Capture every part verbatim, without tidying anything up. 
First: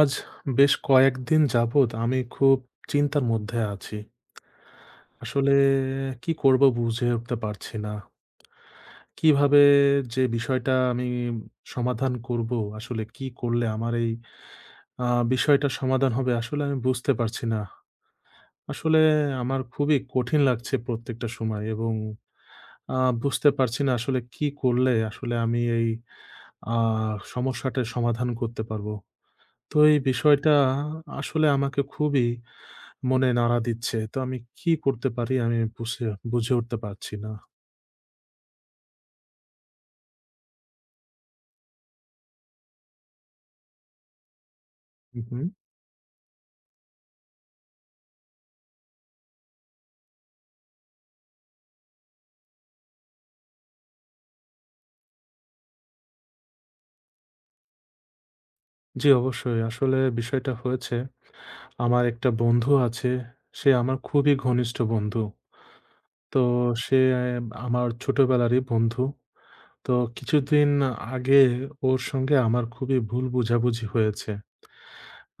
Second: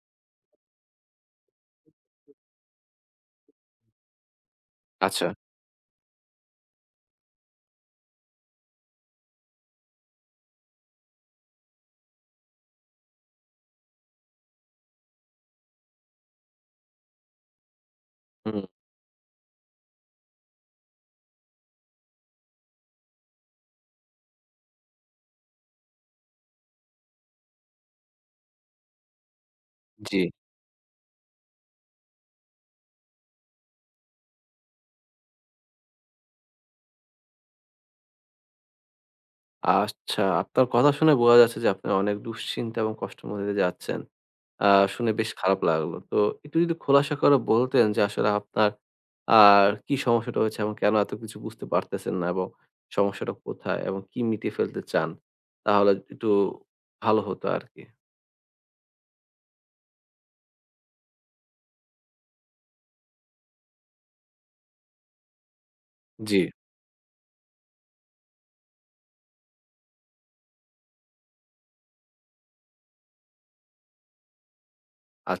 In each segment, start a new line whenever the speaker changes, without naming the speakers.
আজ বেশ কয়েকদিন যাবৎ আমি খুব চিন্তার মধ্যে আছি।
আচ্ছা,
আসলে কি করব বুঝে উঠতে পারছি না। কিভাবে যে বিষয়টা আমি সমাধান করব, আসলে কি করলে আমার এই আ বিষয়টা সমাধান হবে আসলে আমি বুঝতে পারছি না।
হুম,
আসলে আমার খুবই কঠিন লাগছে প্রত্যেকটা সময় এবং আ বুঝতে পারছি না আসলে কি করলে আসলে আমি এই আ সমস্যাটার সমাধান করতে পারব। তো এই
জি।
বিষয়টা আসলে আমাকে খুবই মনে নাড়া দিচ্ছে। তো আমি কি করতে পারি আমি বুঝে বুঝে উঠতে পারছি না।
আচ্ছা, আপনার কথা শুনে বোঝা যাচ্ছে যে আপনি অনেক দুশ্চিন্তা এবং কষ্টের মধ্যে দিয়ে যাচ্ছেন। আ শুনে
হু,
বেশ
হু।
খারাপ লাগলো। তো একটু যদি খোলাসা করে বলতেন যে আসলে আপনার আ কি সমস্যাটা হয়েছে এবং কেন এত কিছু বুঝতে পারতেছেন না এবং সমস্যাটা কোথায় এবং কি মিটিয়ে ফেলতে চান? তাহলে একটু ভালো হতো আরকি।
জি, অবশ্যই। আসলে বিষয়টা হয়েছে, আমার একটা বন্ধু আছে। সে আমার খুবই ঘনিষ্ঠ বন্ধু।
জি,
তো সে আমার ছোটবেলারই বন্ধু। তো কিছুদিন আগে ওর সঙ্গে আমার খুবই ভুল বোঝাবুঝি হয়েছে।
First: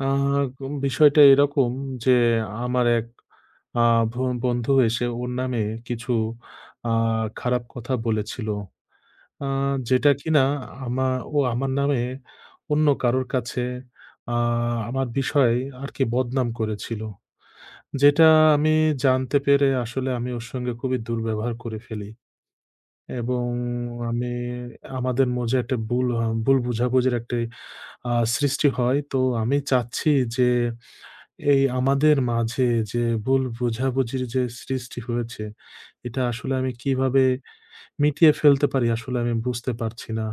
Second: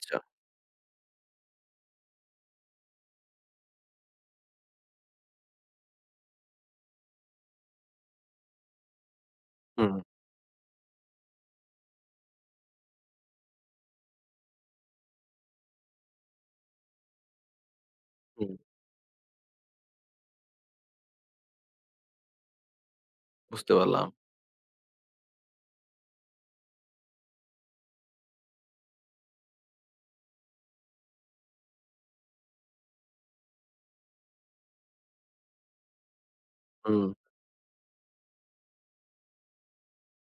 আ উম বিষয়টা এরকম যে আমার এক আ ভ বন্ধু এসে ওর নামে কিছু আ খারাপ কথা বলেছিল। আ
হুম,
যেটা কিনা আমা ও আমার নামে অন্য কারোর কাছে আ আমার বিষয়ে আরকি বদনাম করেছিল। যেটা
হুম,
আমি জানতে পেরে আসলে আমি ওর সঙ্গে খুবই দুর্ব্যবহার করে ফেলি এবং
বুঝতে পারলাম।
আমি আমাদের মাঝে একটা ভুল আ ভুল বোঝাবুঝির একটা আ সৃষ্টি হয়। তো আমি চাচ্ছি যে এই আমাদের মাঝে যে ভুল বোঝাবুঝির যে সৃষ্টি হয়েছে, এটা আসলে আমি
হুম,
কিভাবে মিটিয়ে ফেলতে পারি আসলে আমি বুঝতে পারছি না।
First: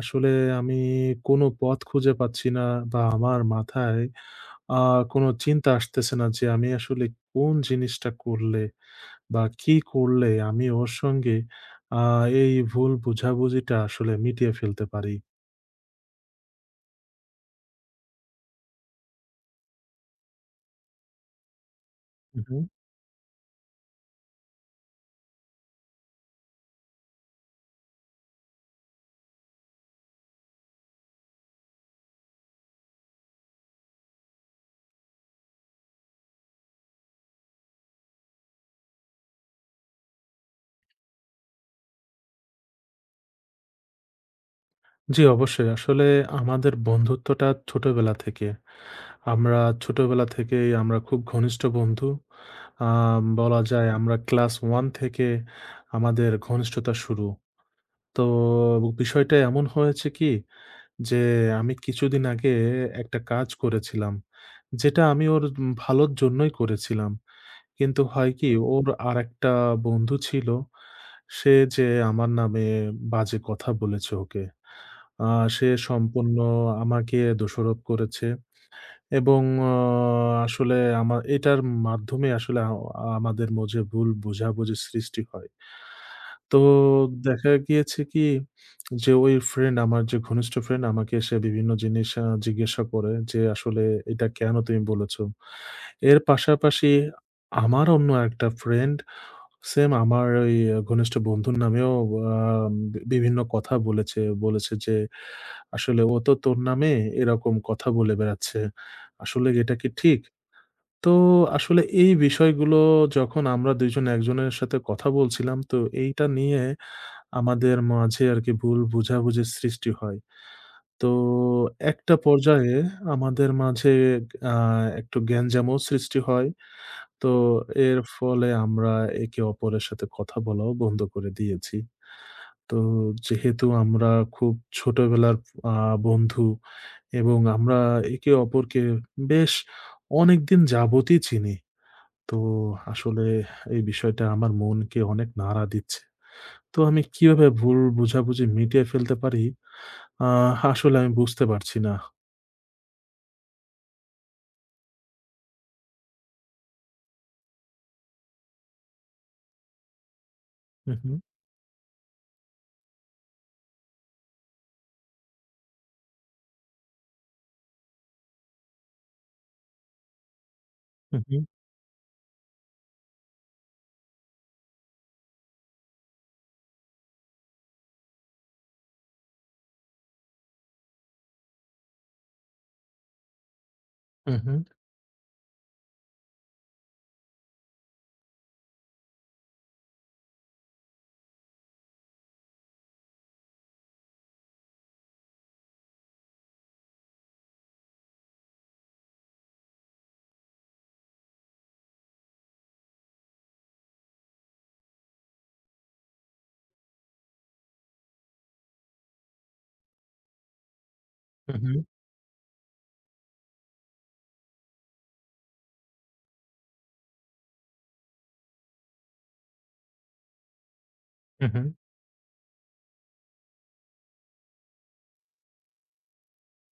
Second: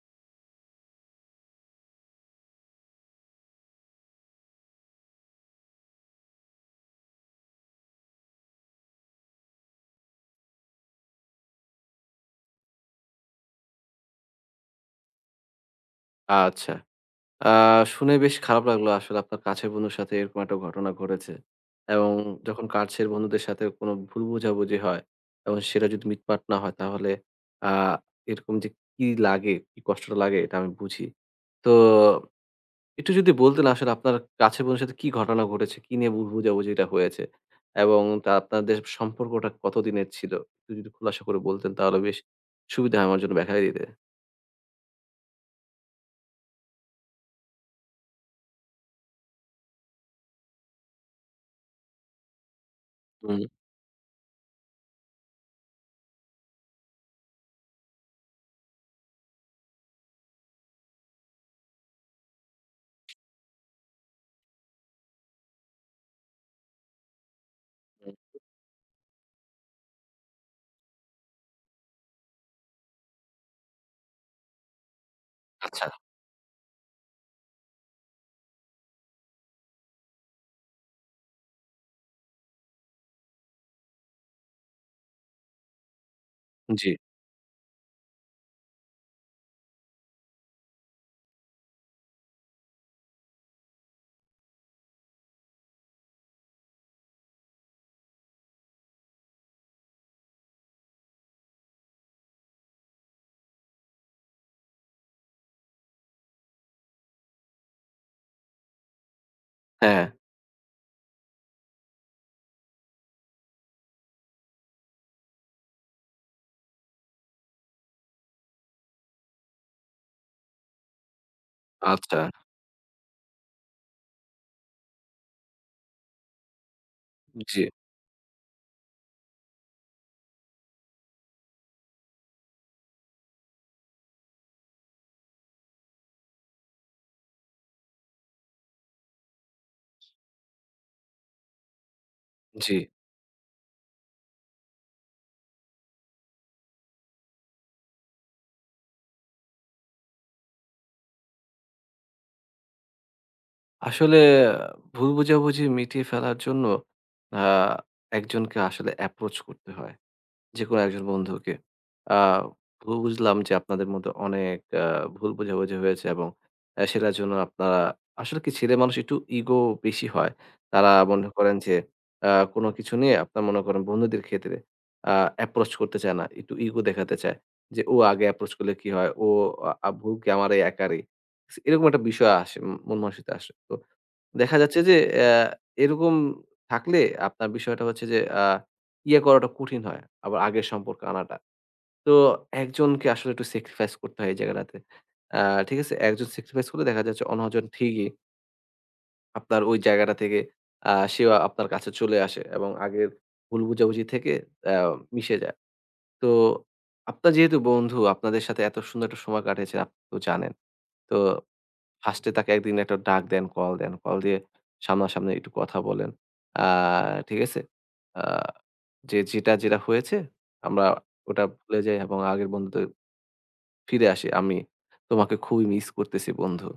আসলে আমি কোনো পথ খুঁজে পাচ্ছি না বা আমার মাথায় আ কোনো চিন্তা আসতেছে না যে আমি আসলে কোন জিনিসটা করলে বা কি করলে আমি ওর সঙ্গে আ এই ভুল বোঝাবুঝিটা আসলে মিটিয়ে ফেলতে পারি?
আচ্ছা। আ শুনে বেশ খারাপ লাগলো আসলে আপনার কাছের বন্ধুর সাথে এরকম একটা ঘটনা ঘটেছে। এবং
উহু।
যখন কাছের বন্ধুদের সাথে কোনো ভুল বোঝাবুঝি হয় এবং সেটা যদি মিটমাট না হয় তাহলে আ এরকম যে কি লাগে, কি কষ্টটা লাগে এটা আমি বুঝি। তো একটু যদি বলতেন আসলে আপনার কাছের বন্ধুর সাথে কি ঘটনা ঘটেছে? কি নিয়ে ভুল বোঝাবুঝিটা হয়েছে? এবং তা আপনাদের সম্পর্কটা কতদিনের ছিল? একটু যদি খোলাসা করে বলতেন তাহলে বেশ সুবিধা হয় আমার জন্য ব্যাখ্যা দিতে।
জি, অবশ্যই। আসলে আমাদের বন্ধুত্বটা ছোটবেলা থেকে। আমরা ছোটবেলা থেকেই আমরা খুব ঘনিষ্ঠ বন্ধু। আম
হুম,
বলা যায় আমরা ক্লাস এক থেকে আমাদের ঘনিষ্ঠতা শুরু। তো বিষয়টা এমন হয়েছে কি যে আমি কিছুদিন আগে একটা কাজ করেছিলাম। যেটা আমি ওর উম ভালোর জন্যই করেছিলাম। কিন্তু
হুম।
হয় কি ওর আরেকটা বন্ধু ছিল। সে যে আমার নামে বাজে কথা বলেছে ওকে। আ সে
আচ্ছা,
সম্পূর্ণ আমাকে দোষারোপ করেছে এবং অ আসলে আমা এটার মাধ্যমে আসলে আ আমাদের মাঝে ভুল বোঝাবুঝির সৃষ্টি হয়। তো
জি।
দেখা গিয়েছে কি যে ওই ফ্রেন্ড আমার যে ঘনিষ্ঠ ফ্রেন্ড আমাকে এসে বিভিন্ন জিনিস আ জিজ্ঞাসা করে যে, "আসলে এটা কেন তুমি বলেছ?" এর পাশাপাশি আমার অন্য একটা ফ্রেন্ড সেম আমার ওই ঘনিষ্ঠ বন্ধুর নামেও আ বিভিন্ন কথা বলেছে। বলেছে যে আসলে ও তো তোর নামে এরকম কথা বলে বেড়াচ্ছে। আসলে এটা কি
হ্যাঁ,
ঠিক? তো আসলে এই বিষয়গুলো যখন আমরা দুই জন একজনের সাথে কথা বলছিলাম, তো এইটা নিয়ে আমাদের মাঝে আরকি ভুল বোঝাবুঝির সৃষ্টি হয়। তো একটা
আচ্ছা,
পর্যায়ে আমাদের মাঝে আ একটু গ্যাঞ্জামও সৃষ্টি হয়। তো
জি।
এর ফলে আমরা একে অপরের সাথে কথা বলাও বন্ধ করে দিয়েছি। তো যেহেতু আমরা খুব ছোটবেলার আ বন্ধু এবং আমরা একে অপরকে বেশ অনেকদিন যাবতই চিনি। তো
জি,
আসলে এই বিষয়টা আমার মনকে অনেক নাড়া দিচ্ছে। তো আমি কিভাবে ভুল বোঝাবুঝি মিটিয়ে ফেলতে পারি, আহ আসলে আমি বুঝতে পারছি না।
আসলে ভুল বোঝাবুঝি মিটিয়ে ফেলার জন্য আ একজনকে আসলে অ্যাপ্রোচ করতে হয়। যেকোনো
হু,
একজন
হু,
বন্ধুকে। আ বু বুঝলাম যে আপনাদের মধ্যে অনেক আ ভুল বোঝাবুঝি হয়েছে এবং আ সেটার জন্য আপনারা আসলে কি ছেলেমানুষ একটু ইগো বেশি হয়। তারা মনে
হু,
করেন যে আ কোনো কিছু নিয়ে আপনার মনে করেন বন্ধুদের ক্ষেত্রে আ অ্যাপ্রোচ করতে চায় না। একটু ইগো দেখাতে চায়। যে ও আগে অ্যাপ্রোচ করলে কি হয়? ও আ আ- ভুল কি আমারই একারই। এরকম একটা বিষয় আসে মন মানসিকতা আসে। তো
হু, হু,
দেখা যাচ্ছে যে অ্যা এরকম থাকলে আপনার বিষয়টা হচ্ছে যে আ ইয়ে করাটা কঠিন হয়। আবার আগের সম্পর্কে আনাটা। তো একজনকে আসলে একটু স্যাক্রিফাইস করতে হয় এই জায়গাটাতে। আ ঠিক আছে? একজন স্যাক্রিফাইস করলে দেখা যাচ্ছে অন্যজন ঠিকই আপনার ওই জায়গাটা থেকে আ সেও আপনার কাছে চলে আসে এবং আগের ভুল বোঝাবুঝি থেকে অ্যা মিশে যায়। তো আপনার যেহেতু বন্ধু, আপনাদের সাথে এত সুন্দর একটা সময় কাটিয়েছেন আপনি তো জানেন। তো
হু, হু,
ফার্স্ট এ তাকে একদিন একটা ডাক দেন, কল দেন। কল দিয়ে সামনাসামনি একটু কথা বলেন। আ ঠিক আছে? আ যে যেটা, যেটা হয়েছে আমরা ওটা
হু, হু,
ভুলে যাই এবং আগের বন্ধুতে ফিরে আসি। আমি তোমাকে খুবই মিস করতেছি বন্ধু।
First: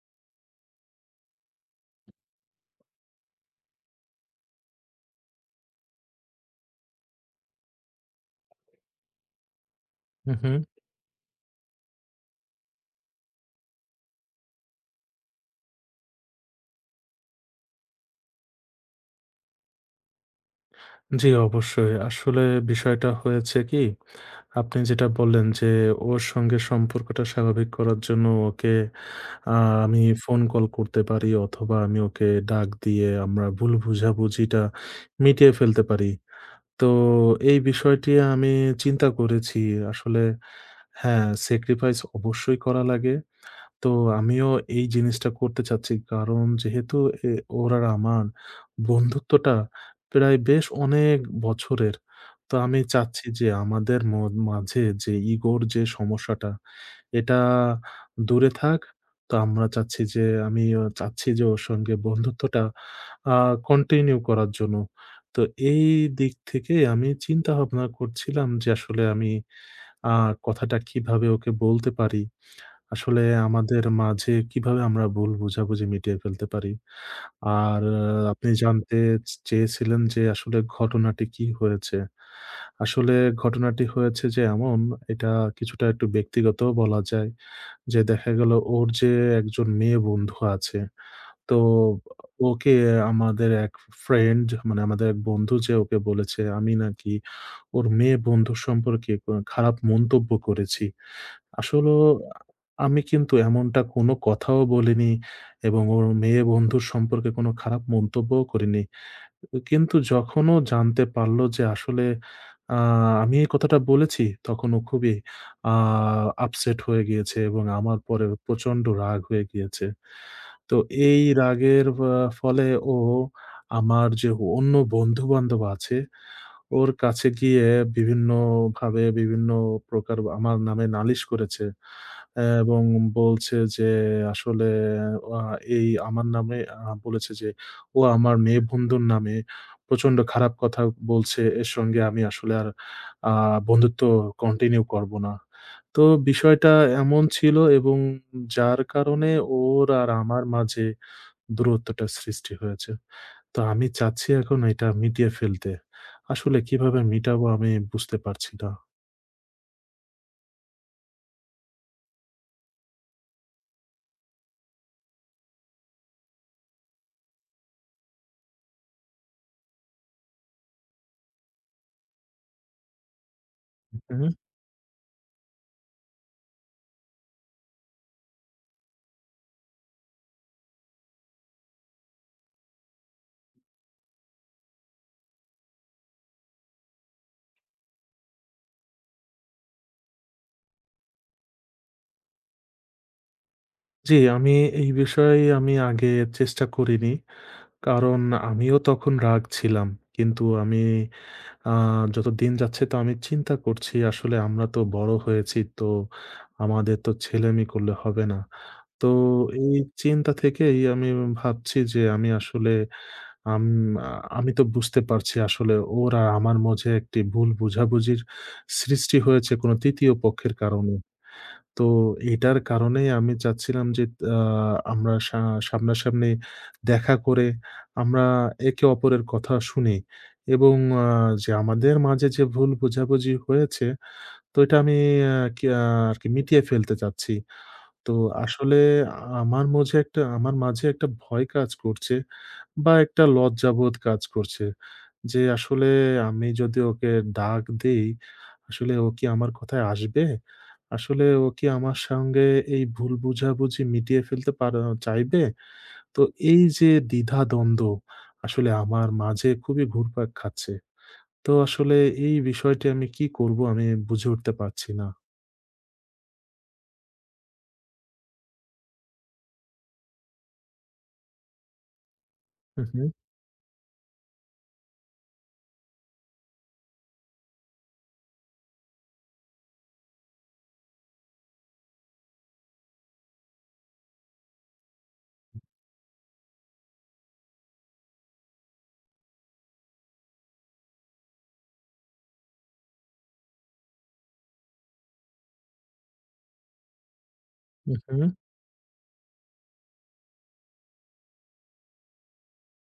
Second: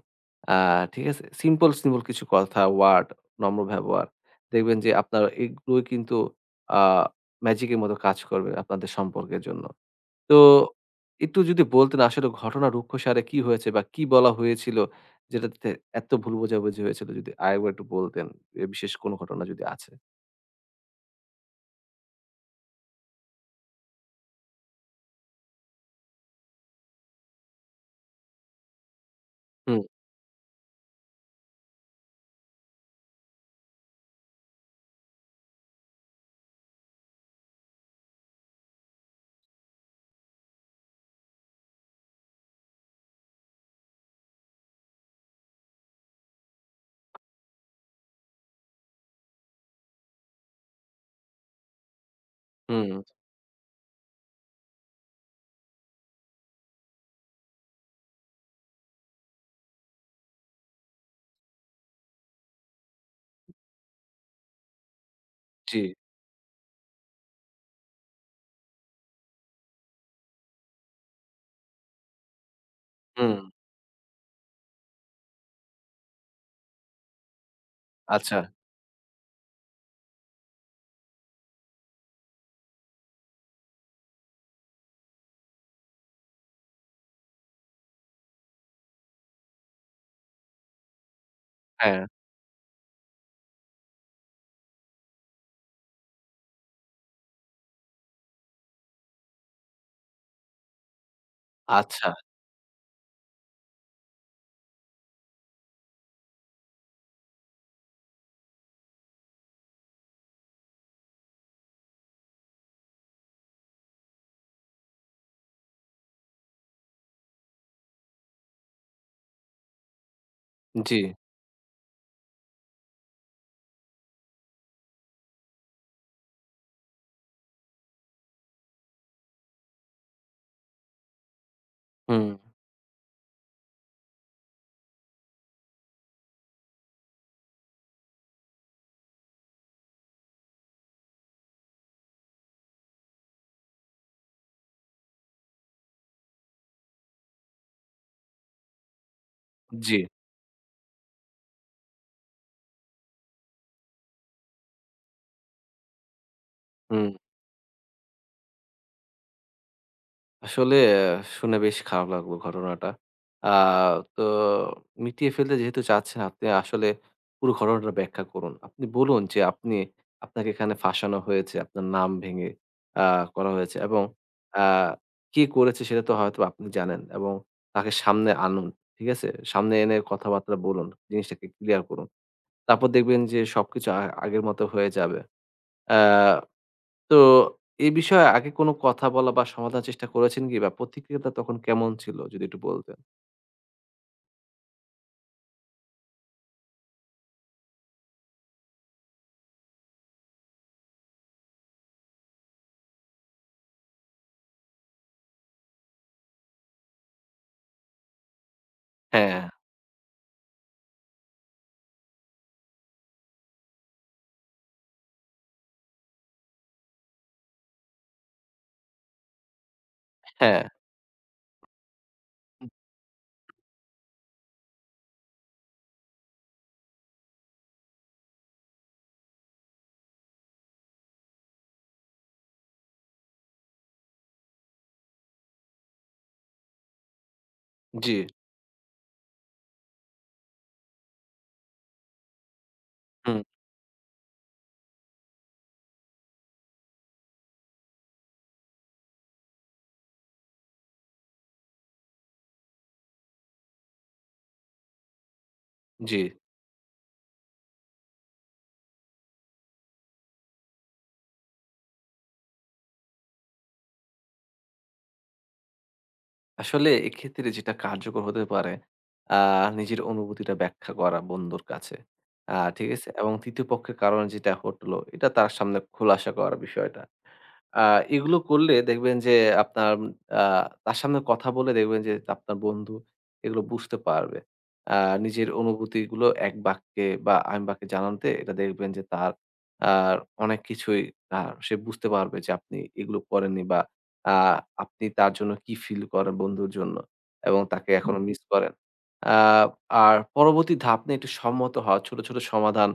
আ ঠিক আছে? সিম্পল, সিম্পল কিছু কথা, ওয়ার্ড, নম্র ব্যবহার। দেখবেন যে আপনার এগুলোই কিন্তু আ ম্যাজিকের মতো কাজ করবে আপনাদের সম্পর্কের জন্য।
হু,
তো
হু।
একটু যদি বলতেন আসলে ঘটনা রুক্ষসারে কি হয়েছে বা কি বলা হয়েছিল? যেটাতে এত ভুল বোঝাবুঝি হয়েছিল যদি আরেকবার একটু বলতেন। এ বিশেষ কোনো ঘটনা যদি আছে?
জি, অবশ্যই। আসলে বিষয়টা হয়েছে কি আপনি যেটা বললেন যে, ওর সঙ্গে সম্পর্কটা স্বাভাবিক করার জন্য ওকে আ
হুম,
আমি ফোন কল করতে পারি অথবা আমি ওকে ডাক দিয়ে আমরা ভুল বুঝাবুঝিটা মিটিয়ে ফেলতে পারি। তো এই বিষয়টি আমি চিন্তা করেছি। আসলে হ্যাঁ, স্যাক্রিফাইস অবশ্যই করা লাগে। তো আমিও এই জিনিসটা করতে চাচ্ছি। কারণ যেহেতু এ ওর আর আমার বন্ধুত্বটা প্রায় বেশ অনেক বছরের। তো আমি
হুম,
চাচ্ছি যে আমাদের ম মাঝে যে ইগোর যে সমস্যাটা, এটা দূরে থাক। তো আমরা চাচ্ছি যে আমিও চাচ্ছি যে ওর সঙ্গে বন্ধুত্বটা আ কন্টিনিউ করার জন্য। তো
জি,
এই দিক থেকে আমি চিন্তা ভাবনা করছিলাম যে আসলে আমি আ কথাটা কিভাবে ওকে বলতে পারি? আসলে
হুম,
আমাদের মাঝে কিভাবে আমরা ভুল বোঝাবুঝি মিটিয়ে ফেলতে পারি? আর আহ,
আচ্ছা,
আপনি জানতে চেয়েছিলেন যে আসলে ঘটনাটি কি হয়েছে? আসলে ঘটনাটি হয়েছে যে এমন, এটা কিছুটা একটু ব্যক্তিগতও বলা যায়। যে দেখা গেল ওর যে একজন মেয়ে বন্ধু আছে, তো
হ্যাঁ,
ওকে আমাদের এক ফ্রেন্ড মানে আমাদের এক বন্ধু যে ওকে বলেছে আমি নাকি ওর মেয়ে বন্ধু সম্পর্কে কোন খারাপ মন্তব্য করেছি। আসলেও
আচ্ছা,
আমি কিন্তু এমনটা কোনো কথাও বলিনি এবং ওর মেয়ে বন্ধুর সম্পর্কে কোনো খারাপ মন্তব্যও করিনি। কিন্তু যখন ও জানতে পারল যে আসলে আ আমি এই কথাটা বলেছি, তখন ও খুবই আ আপসেট হয়ে গিয়েছে এবং আমার পরে প্রচন্ড রাগ হয়ে গিয়েছে। তো
জি,
এই রাগের আ ফলে ও আমার যে অন্য বন্ধু-বান্ধব আছে, ওর কাছে গিয়ে বিভিন্নভাবে বিভিন্ন প্রকার আমার নামে নালিশ করেছে।
হুম,
এবং বলছে যে আসলে আ এই আমার নামে আ বলেছে যে, "ও আমার মেয়ে বন্ধুর নামে প্রচন্ড খারাপ কথা বলছে। এর সঙ্গে আমি আসলে আর আ বন্ধুত্ব কন্টিনিউ করব না।" তো বিষয়টা এমন ছিল এবং যার কারণে ওর
জি,
আর আমার মাঝে দূরত্বটা সৃষ্টি হয়েছে। তো আমি চাচ্ছি এখন এটা মিটিয়ে ফেলতে। আসলে কিভাবে
হুম।
মিটাবো আমি বুঝতে পারছি না।
আসলে আহ, শুনে বেশ খারাপ লাগলো ঘটনাটা। আ তো মিটিয়ে ফেলতে যেহেতু চাচ্ছেন আপনি আসলে পুরো ঘটনাটা ব্যাখ্যা করুন। আপনি বলুন যে আপনি আপনাকে এখানে ফাঁসানো হয়েছে, আপনার নাম ভেঙে আ করা হয়েছে এবং
হুম।
আ কি করেছে সেটা তো হয়তো আপনি জানেন এবং তাকে সামনে আনুন। ঠিক আছে? সামনে এনে কথাবার্তা বলুন। জিনিসটাকে ক্লিয়ার করুন। তারপর দেখবেন যে সবকিছু আ আগের মতো হয়ে যাবে। আ তো এই বিষয়ে আগে কোনো কথা বলা বা সমাধান চেষ্টা করেছেন কি? বা প্রতিক্রিয়াটা তখন কেমন ছিল? যদি একটু বলতেন।
জি, আমি এই বিষয়ে আমি আগে চেষ্টা করিনি। কারণ আমিও তখন রাগ ছিলাম। কিন্তু আমি আ যত দিন যাচ্ছে তো আমি চিন্তা করছি আসলে আমরা তো বড় হয়েছি। তো আমাদের তো ছেলেমি করলে হবে না। তো
হ্যাঁ,
এই চিন্তা থেকেই আমি ভাবছি যে আমি আসলে আম আ আমি তো বুঝতে পারছি আসলে ওর আর আমার মাঝে একটি ভুল বোঝাবুঝির সৃষ্টি হয়েছে কোনো তৃতীয় পক্ষের
হ্যাঁ।
কারণে। তো এটার কারণেই আমি চাচ্ছিলাম যে আ আমরা সা সামনাসামনি দেখা করে আমরা একে অপরের কথা শুনি এবং আ যে আমাদের মাঝে যে ভুল বোঝাবুঝি হয়েছে তো এটা আমি আ কি আ আরকি মিটিয়ে ফেলতে চাচ্ছি। তো
জি,
আসলে আমার মঝে একটা আমার মাঝে একটা ভয় কাজ করছে বা একটা
হুম,
লজ্জাবোধ কাজ করছে। যে আসলে আমি যদি ওকে ডাক দেই আসলে ও কি আমার কথায় আসবে? আসলে ও কি আমার সঙ্গে এই ভুল বোঝাবুঝি মিটিয়ে ফেলতে পার চাইবে?
জি।
তো এই যে দ্বিধা-দ্বন্দ্ব আসলে আমার মাঝে খুবই ঘুরপাক খাচ্ছে। তো আসলে এই বিষয়টি আমি কি করব আমি বুঝে উঠতে পারছি না।
আসলে এক্ষেত্রে যেটা কার্যকর হতে পারে আ নিজের অনুভূতিটা ব্যাখ্যা করা বন্ধুর কাছে। আ
হু,
ঠিক
হু,
আছে? এবং তৃতীয় পক্ষের কারণে যেটা ঘটলো এটা তার সামনে খোলাসা করার বিষয়টা। আ এগুলো করলে দেখবেন যে আপনার আ তার সামনে কথা বলে দেখবেন যে আপনার বন্ধু এগুলো বুঝতে পারবে। আ নিজের অনুভূতিগুলো এক বাক্যে বা আইন বাক্যে জানাতে এটা দেখবেন যে তার আ অনেক কিছুই আ সে বুঝতে পারবে যে আপনি এগুলো করেননি বা আ আপনি তার জন্য কি ফিল করেন বন্ধুর জন্য এবং তাকে হুম।
হু,
এখনো মিস করেন। আ আর পরবর্তী ধাপ নিয়ে একটু সম্মত হওয়া, ছোট, ছোট সমাধান,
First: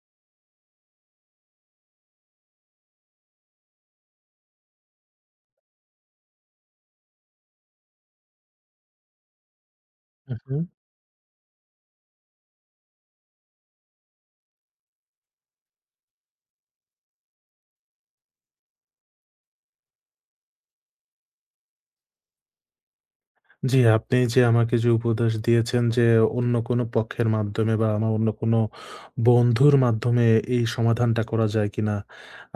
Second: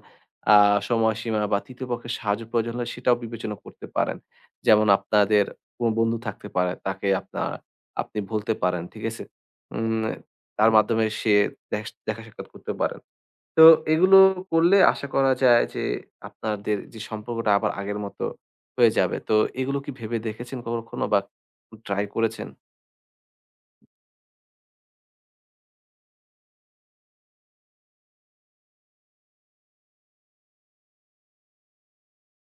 আ সময়সীমা বা তৃতীয় পক্ষের সাহায্য প্রয়োজন হলে সেটাও বিবেচনা করতে পারেন। যেমন আপনাদের কোন বন্ধু থাকতে পারে, তাকে আপনার আপনি বলতে পারেন, ঠিক আছে? উম
হু, হু।
তার মাধ্যমে সে দেখ দেখা সাক্ষাৎ করতে পারেন। তো এগুলো করলে আশা করা যায় যে আপনাদের যে সম্পর্কটা আবার আগের মতো হয়ে যাবে। তো এগুলো কি ভেবে দেখেছেন কখনো বা ট্রাই করেছেন?
জি, আপনি যে আমাকে যে উপদেশ দিয়েছেন যে অন্য কোনো পক্ষের মাধ্যমে বা আমার অন্য কোনো বন্ধুর মাধ্যমে এই সমাধানটা করা যায় কিনা?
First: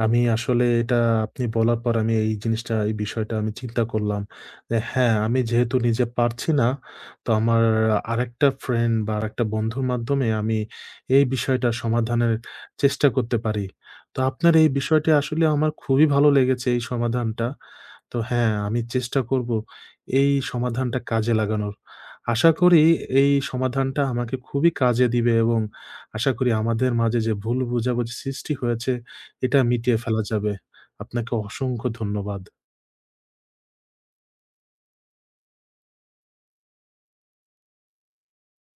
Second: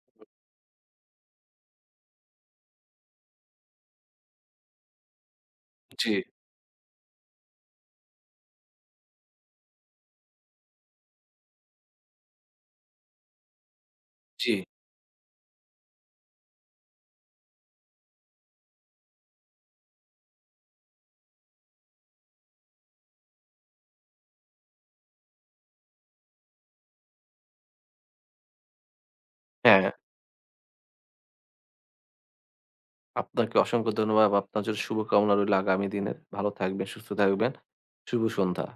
আমি আসলে এটা আপনি বলার পর আমি এই জিনিসটা এই বিষয়টা আমি চিন্তা করলাম। যে হ্যাঁ, আমি যেহেতু নিজে
জি,
পারছি না, তো আমার আরেকটা ফ্রেন্ড বা আরেকটা বন্ধুর মাধ্যমে আমি এই বিষয়টা সমাধানের চেষ্টা করতে পারি। তো আপনার
জি।
এই বিষয়টি আসলে আমার খুবই ভালো লেগেছে এই সমাধানটা। তো হ্যাঁ, আমি চেষ্টা করব এই সমাধানটা কাজে লাগানোর। আশা করি এই সমাধানটা আমাকে খুবই কাজে দিবে এবং আশা করি আমাদের মাঝে যে ভুল বোঝাবুঝি সৃষ্টি হয়েছে, এটা
হ্যাঁ,
মিটিয়ে ফেলা যাবে। আপনাকে অসংখ্য ধন্যবাদ।
আপনাকে অসংখ্য ধন্যবাদ। আপনার জন্য শুভকামনা রইল আগামী দিনের। ভালো থাকবেন, সুস্থ থাকবেন। শুভ সন্ধ্যা।